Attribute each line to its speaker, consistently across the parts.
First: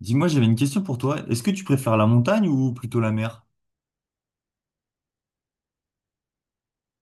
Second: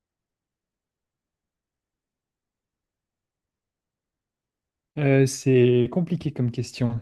Speaker 1: Dis-moi, j'avais une question pour toi. Est-ce que tu préfères la montagne ou plutôt la mer?
Speaker 2: C'est compliqué comme question.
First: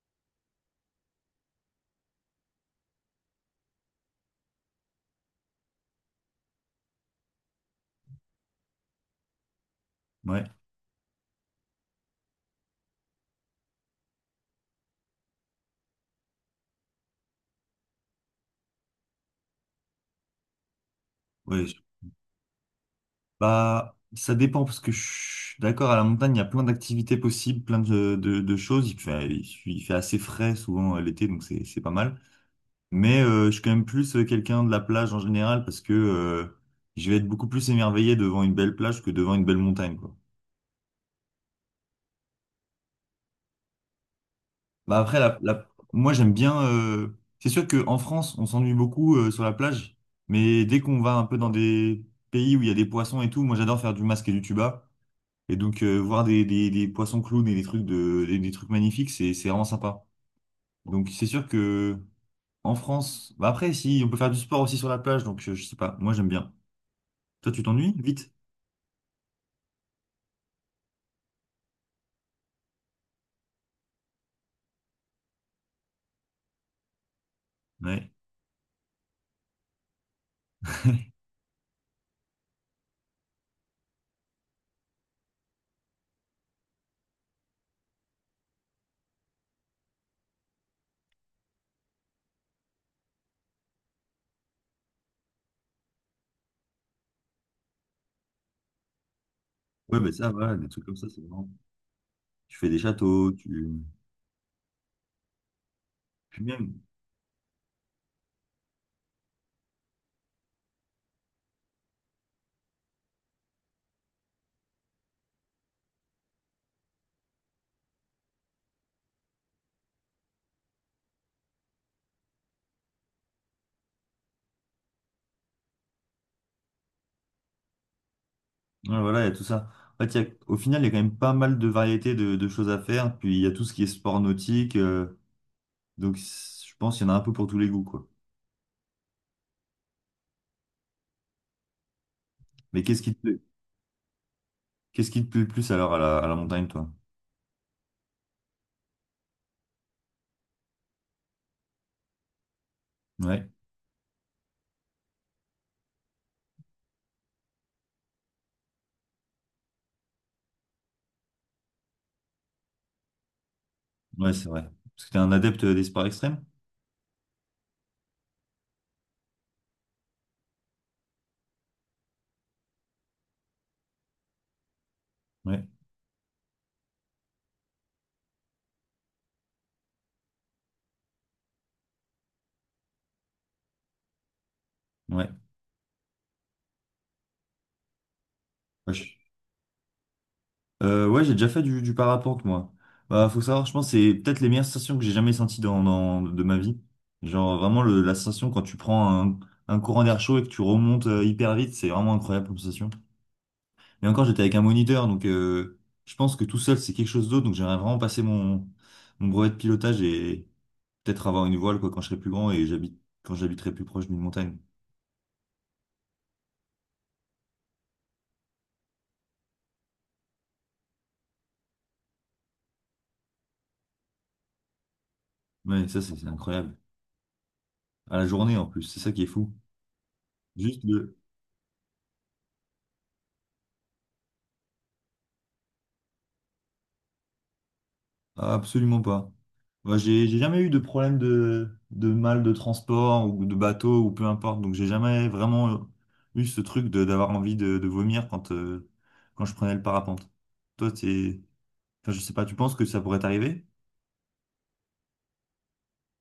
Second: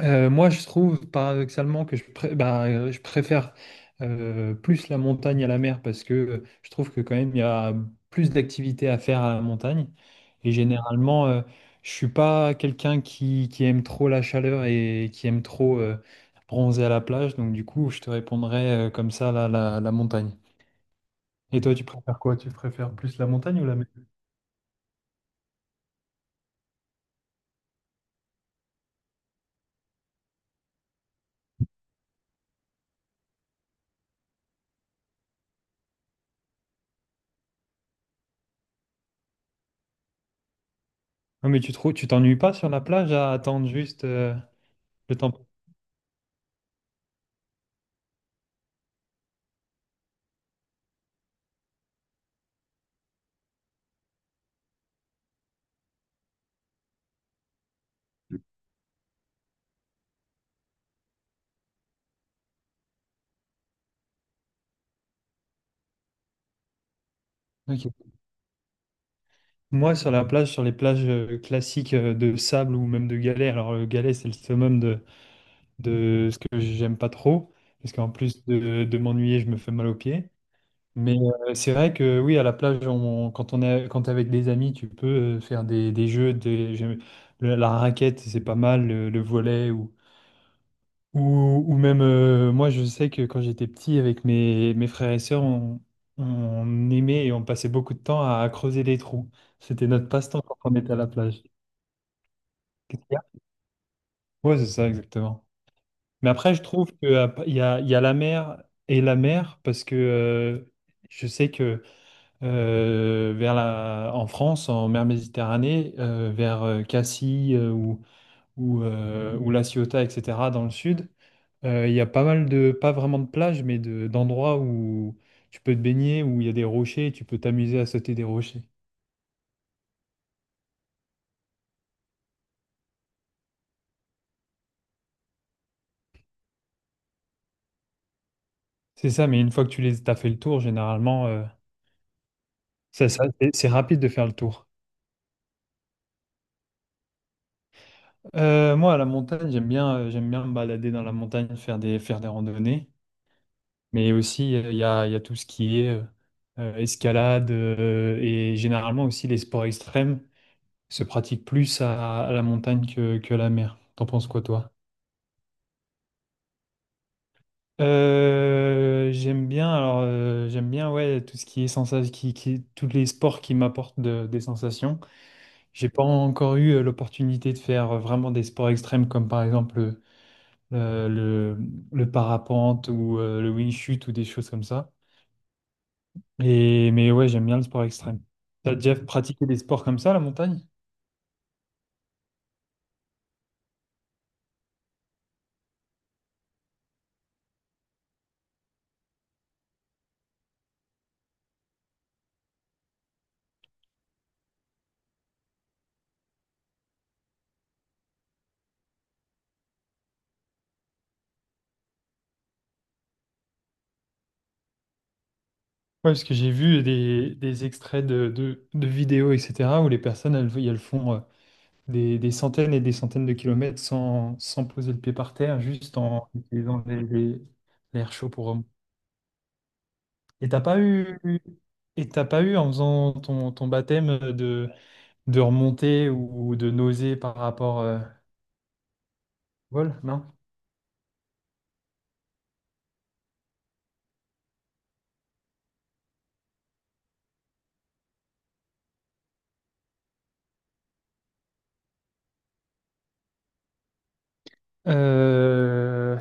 Speaker 2: Moi, je trouve paradoxalement que je préfère plus la montagne à la mer parce que je trouve que quand même il y a plus d'activités à faire à la montagne.
Speaker 1: Ouais,
Speaker 2: Et généralement, je suis pas quelqu'un qui aime trop la chaleur et qui aime trop bronzer à la plage. Donc du coup, je te répondrais comme ça la montagne. Et
Speaker 1: ouais.
Speaker 2: toi, tu préfères quoi? Tu préfères plus la montagne ou la mer?
Speaker 1: Bah, ça dépend parce que je suis d'accord, à la montagne, il y a plein d'activités possibles, plein de choses. Il fait assez frais souvent l'été, donc c'est pas mal. Mais je suis quand même plus quelqu'un de la plage en général parce que je vais être beaucoup plus émerveillé devant une belle plage que devant une belle montagne, quoi.
Speaker 2: Non, mais tu t'ennuies pas sur la plage à attendre juste
Speaker 1: Bah
Speaker 2: le
Speaker 1: après,
Speaker 2: temps.
Speaker 1: moi j'aime bien. C'est sûr qu'en France, on s'ennuie beaucoup sur la plage, mais dès qu'on va un peu dans des pays où il y a des poissons et tout, moi j'adore faire du masque et du tuba. Et donc voir des poissons clowns et des trucs de, des trucs magnifiques, c'est vraiment sympa. Donc c'est sûr que en France, bah après, si on peut faire du sport aussi sur la plage, donc je sais pas, moi j'aime bien. Toi, tu t'ennuies
Speaker 2: Ok.
Speaker 1: vite?
Speaker 2: Moi, sur la plage, sur les plages classiques de sable ou même de galets. Alors le galet, c'est le summum de ce que j'aime pas trop, parce qu'en
Speaker 1: Ouais.
Speaker 2: plus de m'ennuyer, je me fais mal aux pieds. Mais c'est vrai que oui, à la plage, quand quand t'es avec des amis, tu peux faire des jeux, la raquette, c'est pas mal, le volley, ou même, moi, je sais que quand j'étais petit, avec mes frères et sœurs, on aimait et on passait beaucoup de temps à creuser des trous. C'était
Speaker 1: Ouais,
Speaker 2: notre
Speaker 1: bah ça,
Speaker 2: passe-temps
Speaker 1: voilà,
Speaker 2: quand
Speaker 1: des
Speaker 2: on
Speaker 1: trucs
Speaker 2: était
Speaker 1: comme
Speaker 2: à
Speaker 1: ça,
Speaker 2: la
Speaker 1: c'est
Speaker 2: plage.
Speaker 1: vraiment. Tu fais des
Speaker 2: Qu'est-ce qu'il y a?
Speaker 1: châteaux, tu.
Speaker 2: Ouais, c'est ça, exactement. Mais
Speaker 1: Puis
Speaker 2: après, je
Speaker 1: même.
Speaker 2: trouve il y a la mer et la mer, parce que je sais que en France, en mer Méditerranée, vers Cassis ou La Ciotat, etc., dans le sud, il y a pas mal de, pas vraiment de plages, d'endroits où tu peux te baigner, où il y a des rochers, et tu peux t'amuser à sauter des rochers.
Speaker 1: Ouais, voilà, il y a tout ça. En fait, au final, il y a quand même pas mal de variétés de choses à faire. Puis il y a tout ce qui est sport nautique. Je pense qu'il y en a un peu pour tous les goûts, quoi.
Speaker 2: C'est ça, mais une fois que t'as fait le tour, généralement,
Speaker 1: Mais qu'est-ce qui te plaît?
Speaker 2: c'est rapide de faire le tour.
Speaker 1: Qu'est-ce qui te plaît le plus alors à à la montagne, toi?
Speaker 2: Moi, à la montagne, j'aime bien me balader dans la montagne, faire des randonnées.
Speaker 1: Ouais,
Speaker 2: Mais aussi, il y a tout ce qui est escalade et généralement aussi les sports extrêmes se pratiquent plus à la montagne que à la mer. T'en penses
Speaker 1: ouais,
Speaker 2: quoi,
Speaker 1: c'est vrai.
Speaker 2: toi?
Speaker 1: Parce que t'es un adepte des sports extrêmes?
Speaker 2: J'aime bien, alors j'aime bien ouais tout ce qui est sensation, tous les sports qui m'apportent des sensations.
Speaker 1: Ouais,
Speaker 2: J'ai pas encore eu l'opportunité de faire vraiment des sports extrêmes comme par exemple euh, le, le parapente ou le wing chut ou des choses comme ça.
Speaker 1: ouais.
Speaker 2: Mais ouais, j'aime bien le sport extrême. T'as
Speaker 1: Ouais,
Speaker 2: déjà
Speaker 1: je-
Speaker 2: pratiqué des sports comme ça, la montagne?
Speaker 1: ouais, j'ai déjà fait du parapente, moi. Bah, faut savoir, je pense que c'est peut-être les meilleures sensations que j'ai jamais senties de ma vie. Genre vraiment la sensation quand tu prends un courant d'air chaud et que tu remontes hyper vite, c'est vraiment incroyable comme sensation. Et encore, j'étais avec un moniteur, donc je pense que tout seul, c'est quelque chose d'autre. Donc j'aimerais vraiment passer mon brevet de pilotage et peut-être avoir une voile quoi, quand je serai plus grand et j'habite quand j'habiterai plus proche d'une montagne.
Speaker 2: Ouais, parce que j'ai vu des extraits de vidéos, etc., où les personnes, elles font des centaines et des centaines de kilomètres sans poser le pied par terre,
Speaker 1: Ouais,
Speaker 2: juste
Speaker 1: ça,
Speaker 2: en
Speaker 1: c'est incroyable.
Speaker 2: utilisant l'air
Speaker 1: À la
Speaker 2: chaud pour...
Speaker 1: journée en plus, c'est ça qui est fou.
Speaker 2: Et t'as pas
Speaker 1: Juste le...
Speaker 2: eu... Et t'as pas eu, en faisant ton baptême, de remonter ou de nauser par rapport
Speaker 1: Ah, absolument pas.
Speaker 2: au
Speaker 1: Moi,
Speaker 2: vol, non?
Speaker 1: j'ai jamais eu de problème de mal de transport ou de bateau ou peu importe. Donc j'ai jamais vraiment eu ce truc de d'avoir envie de vomir quand, quand je prenais le parapente. Toi, t'es... Enfin, je sais pas, tu penses que ça pourrait t'arriver?
Speaker 2: Euh,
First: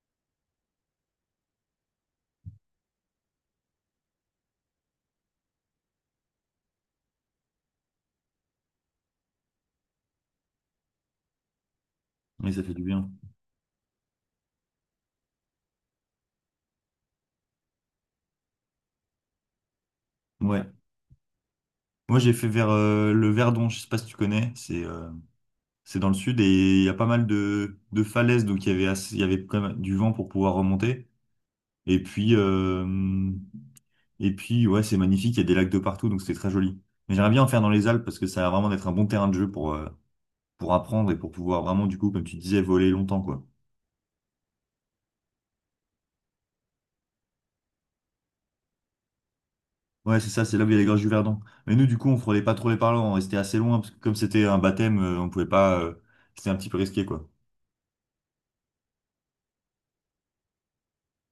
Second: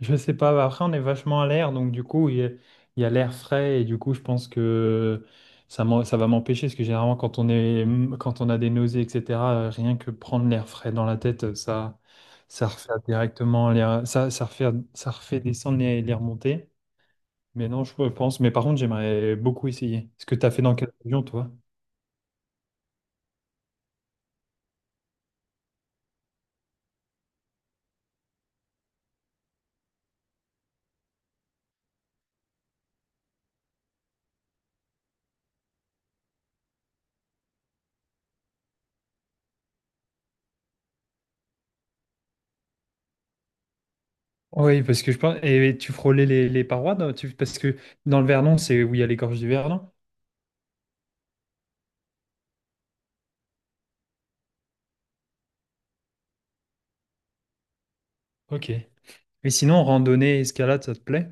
Speaker 2: je sais pas, après on est vachement à l'air, donc du coup il y a l'air frais et du coup je pense que ça va m'empêcher, parce que généralement quand quand on a des nausées, etc., rien que prendre l'air frais dans la tête, ça,
Speaker 1: Oui, ça
Speaker 2: ça
Speaker 1: fait du
Speaker 2: refait
Speaker 1: bien.
Speaker 2: directement l'air, ça, ça refait descendre les remontées. Mais non, je pense, mais par contre j'aimerais beaucoup essayer. Ce que tu as fait
Speaker 1: Ouais.
Speaker 2: dans quelle région toi?
Speaker 1: Moi, j'ai fait vers le Verdon, je sais pas si tu connais, c'est dans le sud et il y a pas mal de falaises, donc il y avait il y avait quand même du vent pour pouvoir remonter. Et puis, euh, et puis ouais, c'est magnifique, il y a des lacs de partout, donc c'était très joli. Mais j'aimerais bien en faire dans les Alpes parce que ça a vraiment d'être un bon terrain de jeu pour apprendre et pour pouvoir vraiment, du coup, comme tu disais, voler longtemps, quoi.
Speaker 2: Oui, parce que je pense, et tu frôlais les parois, non? Parce que dans le Vernon, c'est où il y a les gorges du Vernon?
Speaker 1: Ouais, c'est ça, c'est là où il y a les gorges du Verdon. Mais nous, du coup, on frôlait pas trop les parlants, on restait assez loin, parce que comme c'était un baptême, on pouvait pas, c'était un petit peu risqué, quoi.
Speaker 2: Ok. Et sinon, randonnée, escalade, ça te plaît?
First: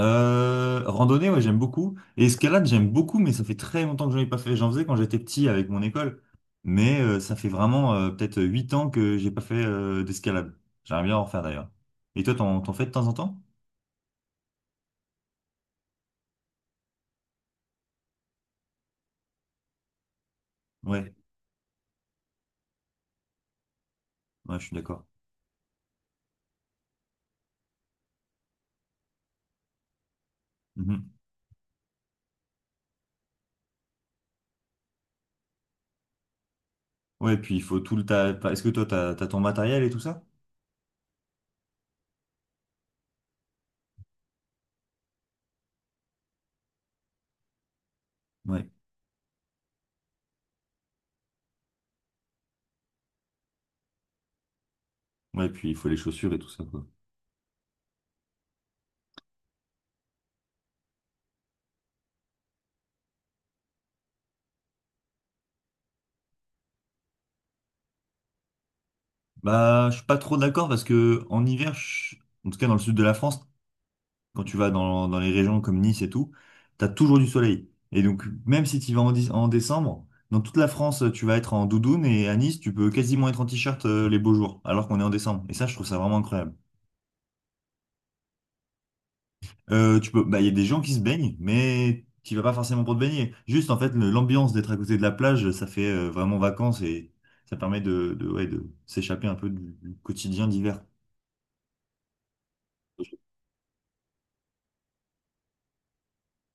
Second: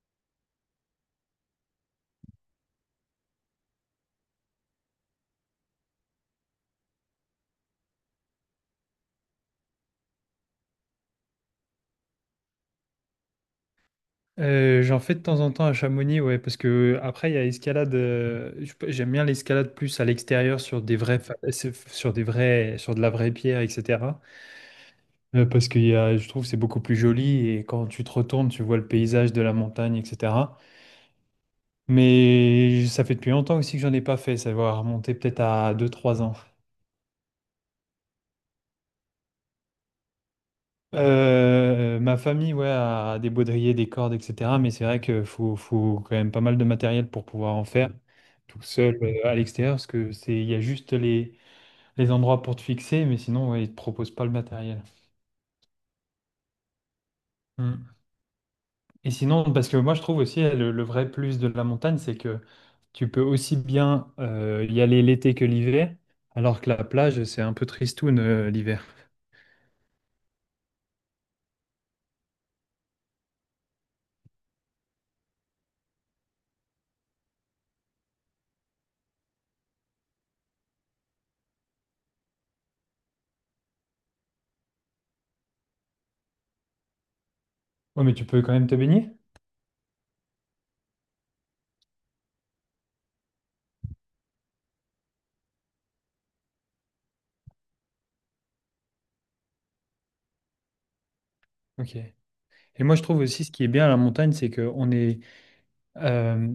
Speaker 1: Randonnée, ouais, j'aime beaucoup. Et escalade, j'aime beaucoup, mais ça fait très longtemps que j'en ai pas fait. J'en faisais quand j'étais petit avec mon école. Mais ça fait vraiment peut-être 8 ans que j'ai pas fait d'escalade. J'aimerais bien en refaire d'ailleurs. Et toi, t'en fais de temps en temps?
Speaker 2: J'en fais de temps en temps à Chamonix, ouais, parce que après, il y a escalade. J'aime bien l'escalade plus à l'extérieur sur des
Speaker 1: Ouais,
Speaker 2: sur des vrais, sur de la vraie pierre, etc.
Speaker 1: ouais, je suis d'accord.
Speaker 2: Parce que je trouve que c'est beaucoup plus joli et quand tu te retournes, tu vois le paysage de la montagne, etc.
Speaker 1: Mhm.
Speaker 2: Mais ça fait depuis longtemps aussi que j'en ai pas fait. Ça va remonter peut-être à deux, trois ans.
Speaker 1: Ouais, puis il faut tout le... enfin, est-ce que toi, t'as ton matériel et tout ça?
Speaker 2: Ma famille, ouais, a des baudriers, des cordes, etc. Mais c'est vrai qu'il faut quand même pas mal de matériel pour pouvoir en faire tout
Speaker 1: Ouais.
Speaker 2: seul à l'extérieur, parce que il y a juste les endroits pour te fixer, mais sinon, ouais, ils te proposent pas le matériel.
Speaker 1: Ouais, puis il faut les chaussures et tout ça, quoi.
Speaker 2: Mm. Et sinon, parce que moi, je trouve aussi le vrai plus de la montagne, c'est que tu peux aussi bien y aller l'été que l'hiver, alors que la plage, c'est un peu tristoun l'hiver.
Speaker 1: Bah, je suis pas trop d'accord parce que en hiver, en tout cas dans le sud de la France, quand tu vas dans les régions comme Nice et tout, tu as toujours du soleil. Et donc, même si tu vas en décembre, dans toute la France, tu vas être en doudoune et à Nice, tu peux quasiment être en t-shirt les beaux jours, alors qu'on est en décembre. Et ça, je trouve ça vraiment incroyable.
Speaker 2: Ouais, mais tu peux quand même te baigner.
Speaker 1: Tu peux, bah, il y a des gens qui se baignent, mais tu vas pas forcément pour te baigner. Juste, en fait, l'ambiance d'être à côté de la plage, ça fait vraiment vacances et ça permet de ouais, de s'échapper un peu du quotidien d'hiver.
Speaker 2: Ok. Et moi, je trouve aussi ce qui est bien à la montagne, c'est qu'on est, euh,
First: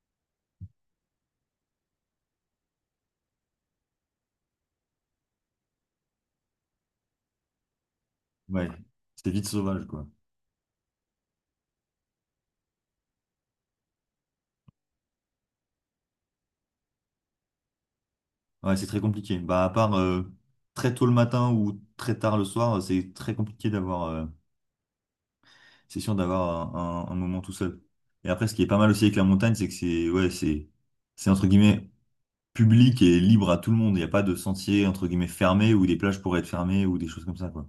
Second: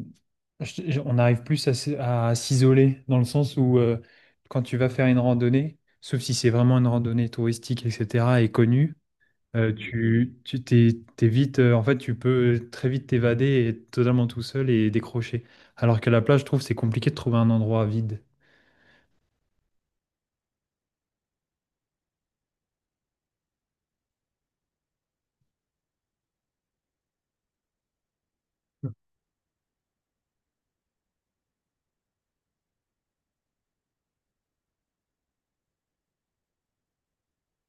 Speaker 2: je- on arrive plus à s'isoler dans le sens où quand tu vas faire une randonnée, sauf si c'est vraiment une randonnée touristique, etc., et
Speaker 1: Ouais,
Speaker 2: connue,
Speaker 1: c'est vite sauvage, quoi.
Speaker 2: t'es vite, en fait, tu peux très vite t'évader et être totalement tout seul et décrocher. Alors qu'à la plage, je trouve que c'est compliqué de trouver un endroit vide.
Speaker 1: Ouais, c'est très compliqué. Bah, à part très tôt le matin ou très tard le soir, c'est très compliqué d'avoir, c'est sûr d'avoir un moment tout seul. Et après, ce qui est pas mal aussi avec la montagne, c'est que c'est entre guillemets public et libre à tout le monde. Il n'y a pas de sentier entre guillemets fermé ou des plages pourraient être fermées ou des choses comme ça, quoi.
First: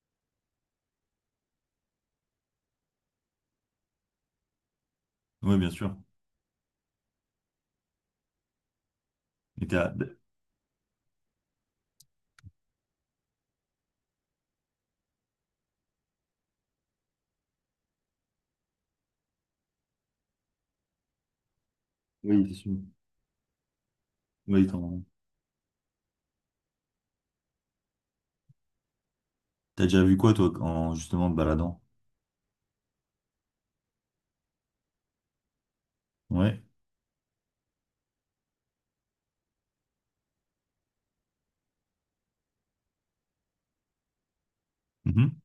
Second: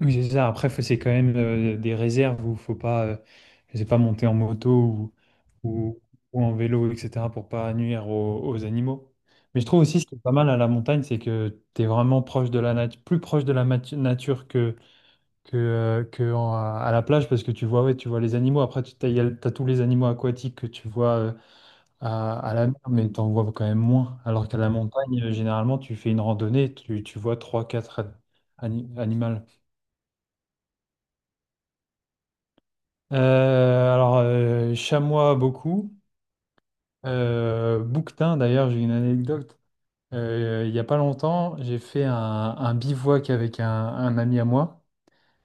Speaker 2: Oui, c'est ça. Après, c'est quand même des réserves où faut pas, je sais pas, monter en moto
Speaker 1: Oui, bien sûr.
Speaker 2: ou, ou en vélo, etc. pour pas nuire aux animaux. Mais je
Speaker 1: Et
Speaker 2: trouve
Speaker 1: t'as,
Speaker 2: aussi ce qui est pas mal à la montagne, c'est que tu es vraiment proche de la nature, plus proche de la nature que en- à la plage parce que tu vois, ouais, tu vois les animaux. Après, tu as, tous les animaux aquatiques que tu vois
Speaker 1: oui,
Speaker 2: à
Speaker 1: c'est
Speaker 2: la mer,
Speaker 1: sûr.
Speaker 2: mais tu en vois quand même moins. Alors qu'à
Speaker 1: Oui,
Speaker 2: la
Speaker 1: t'en-
Speaker 2: montagne, généralement, tu fais une randonnée, tu vois 3 4 animaux.
Speaker 1: t'as déjà vu quoi, toi, en justement te baladant?
Speaker 2: Chamois beaucoup.
Speaker 1: Ouais.
Speaker 2: Bouquetin, d'ailleurs, j'ai une anecdote. Il n'y a pas longtemps, j'ai fait un bivouac avec un ami à moi.
Speaker 1: Mhm.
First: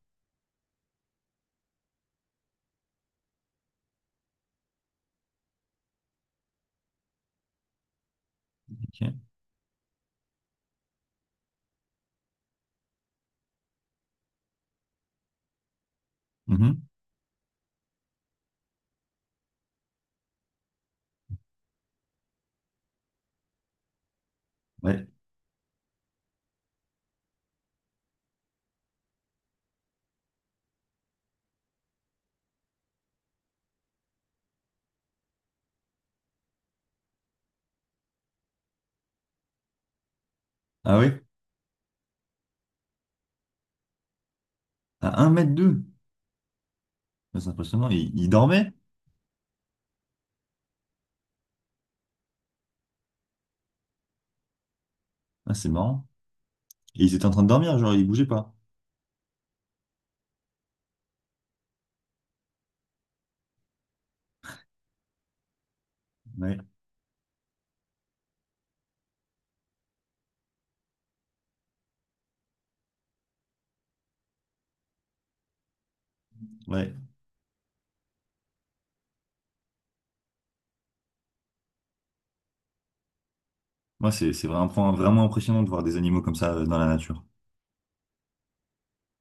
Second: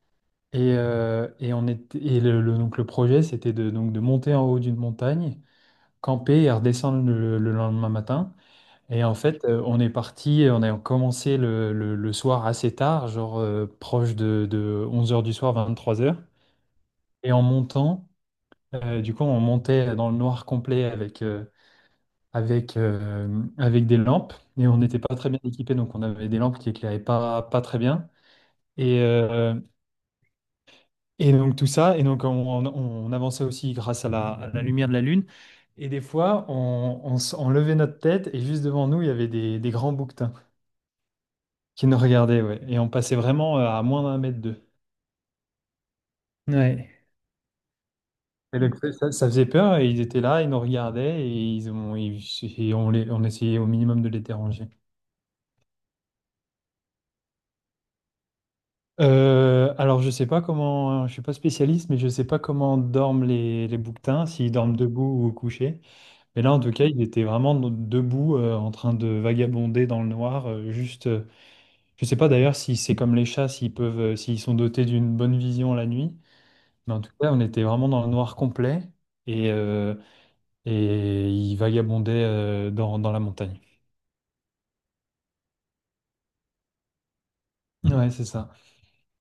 Speaker 2: Et on était, donc le projet, c'était donc de monter en haut d'une montagne, camper et redescendre le lendemain matin. Et
Speaker 1: Ok.
Speaker 2: en fait, on est parti, on a commencé le soir assez tard, genre proche de 11h du soir, 23h.
Speaker 1: Mhm.
Speaker 2: Et en montant, du coup, on montait dans le noir complet avec des lampes et on n'était
Speaker 1: Ouais.
Speaker 2: pas très bien équipés, donc on avait des lampes qui éclairaient pas très bien. Et, euh, et donc tout ça, et donc on- On avançait aussi grâce à à la lumière de la lune. Et des fois, on levait notre tête et juste devant nous, il y avait des grands bouquetins
Speaker 1: Ah ouais?
Speaker 2: qui nous regardaient, ouais. Et on passait vraiment à moins d'un mètre d'eux.
Speaker 1: À un mètre deux.
Speaker 2: Ouais.
Speaker 1: C'est impressionnant. Il
Speaker 2: Et
Speaker 1: dormait?
Speaker 2: donc, ça faisait peur et ils étaient là, ils nous regardaient et on essayait au minimum de les déranger.
Speaker 1: Ah, c'est marrant. Et ils étaient en train de dormir, genre ils bougeaient pas.
Speaker 2: Je sais pas comment, je suis pas spécialiste, mais je sais pas comment dorment les bouquetins, s'ils dorment debout ou couchés. Mais là,
Speaker 1: Ouais,
Speaker 2: en tout cas, il était vraiment debout, en train de vagabonder dans le noir. Je sais pas d'ailleurs si c'est comme les chats, s'ils peuvent, s'ils sont dotés d'une bonne vision la nuit.
Speaker 1: ouais.
Speaker 2: Mais en tout cas, on était vraiment dans le noir complet et, euh, et il vagabondait, dans la montagne.
Speaker 1: Moi, c'est vraiment, vraiment impressionnant de voir des animaux comme ça dans la nature.
Speaker 2: Ouais, c'est ça.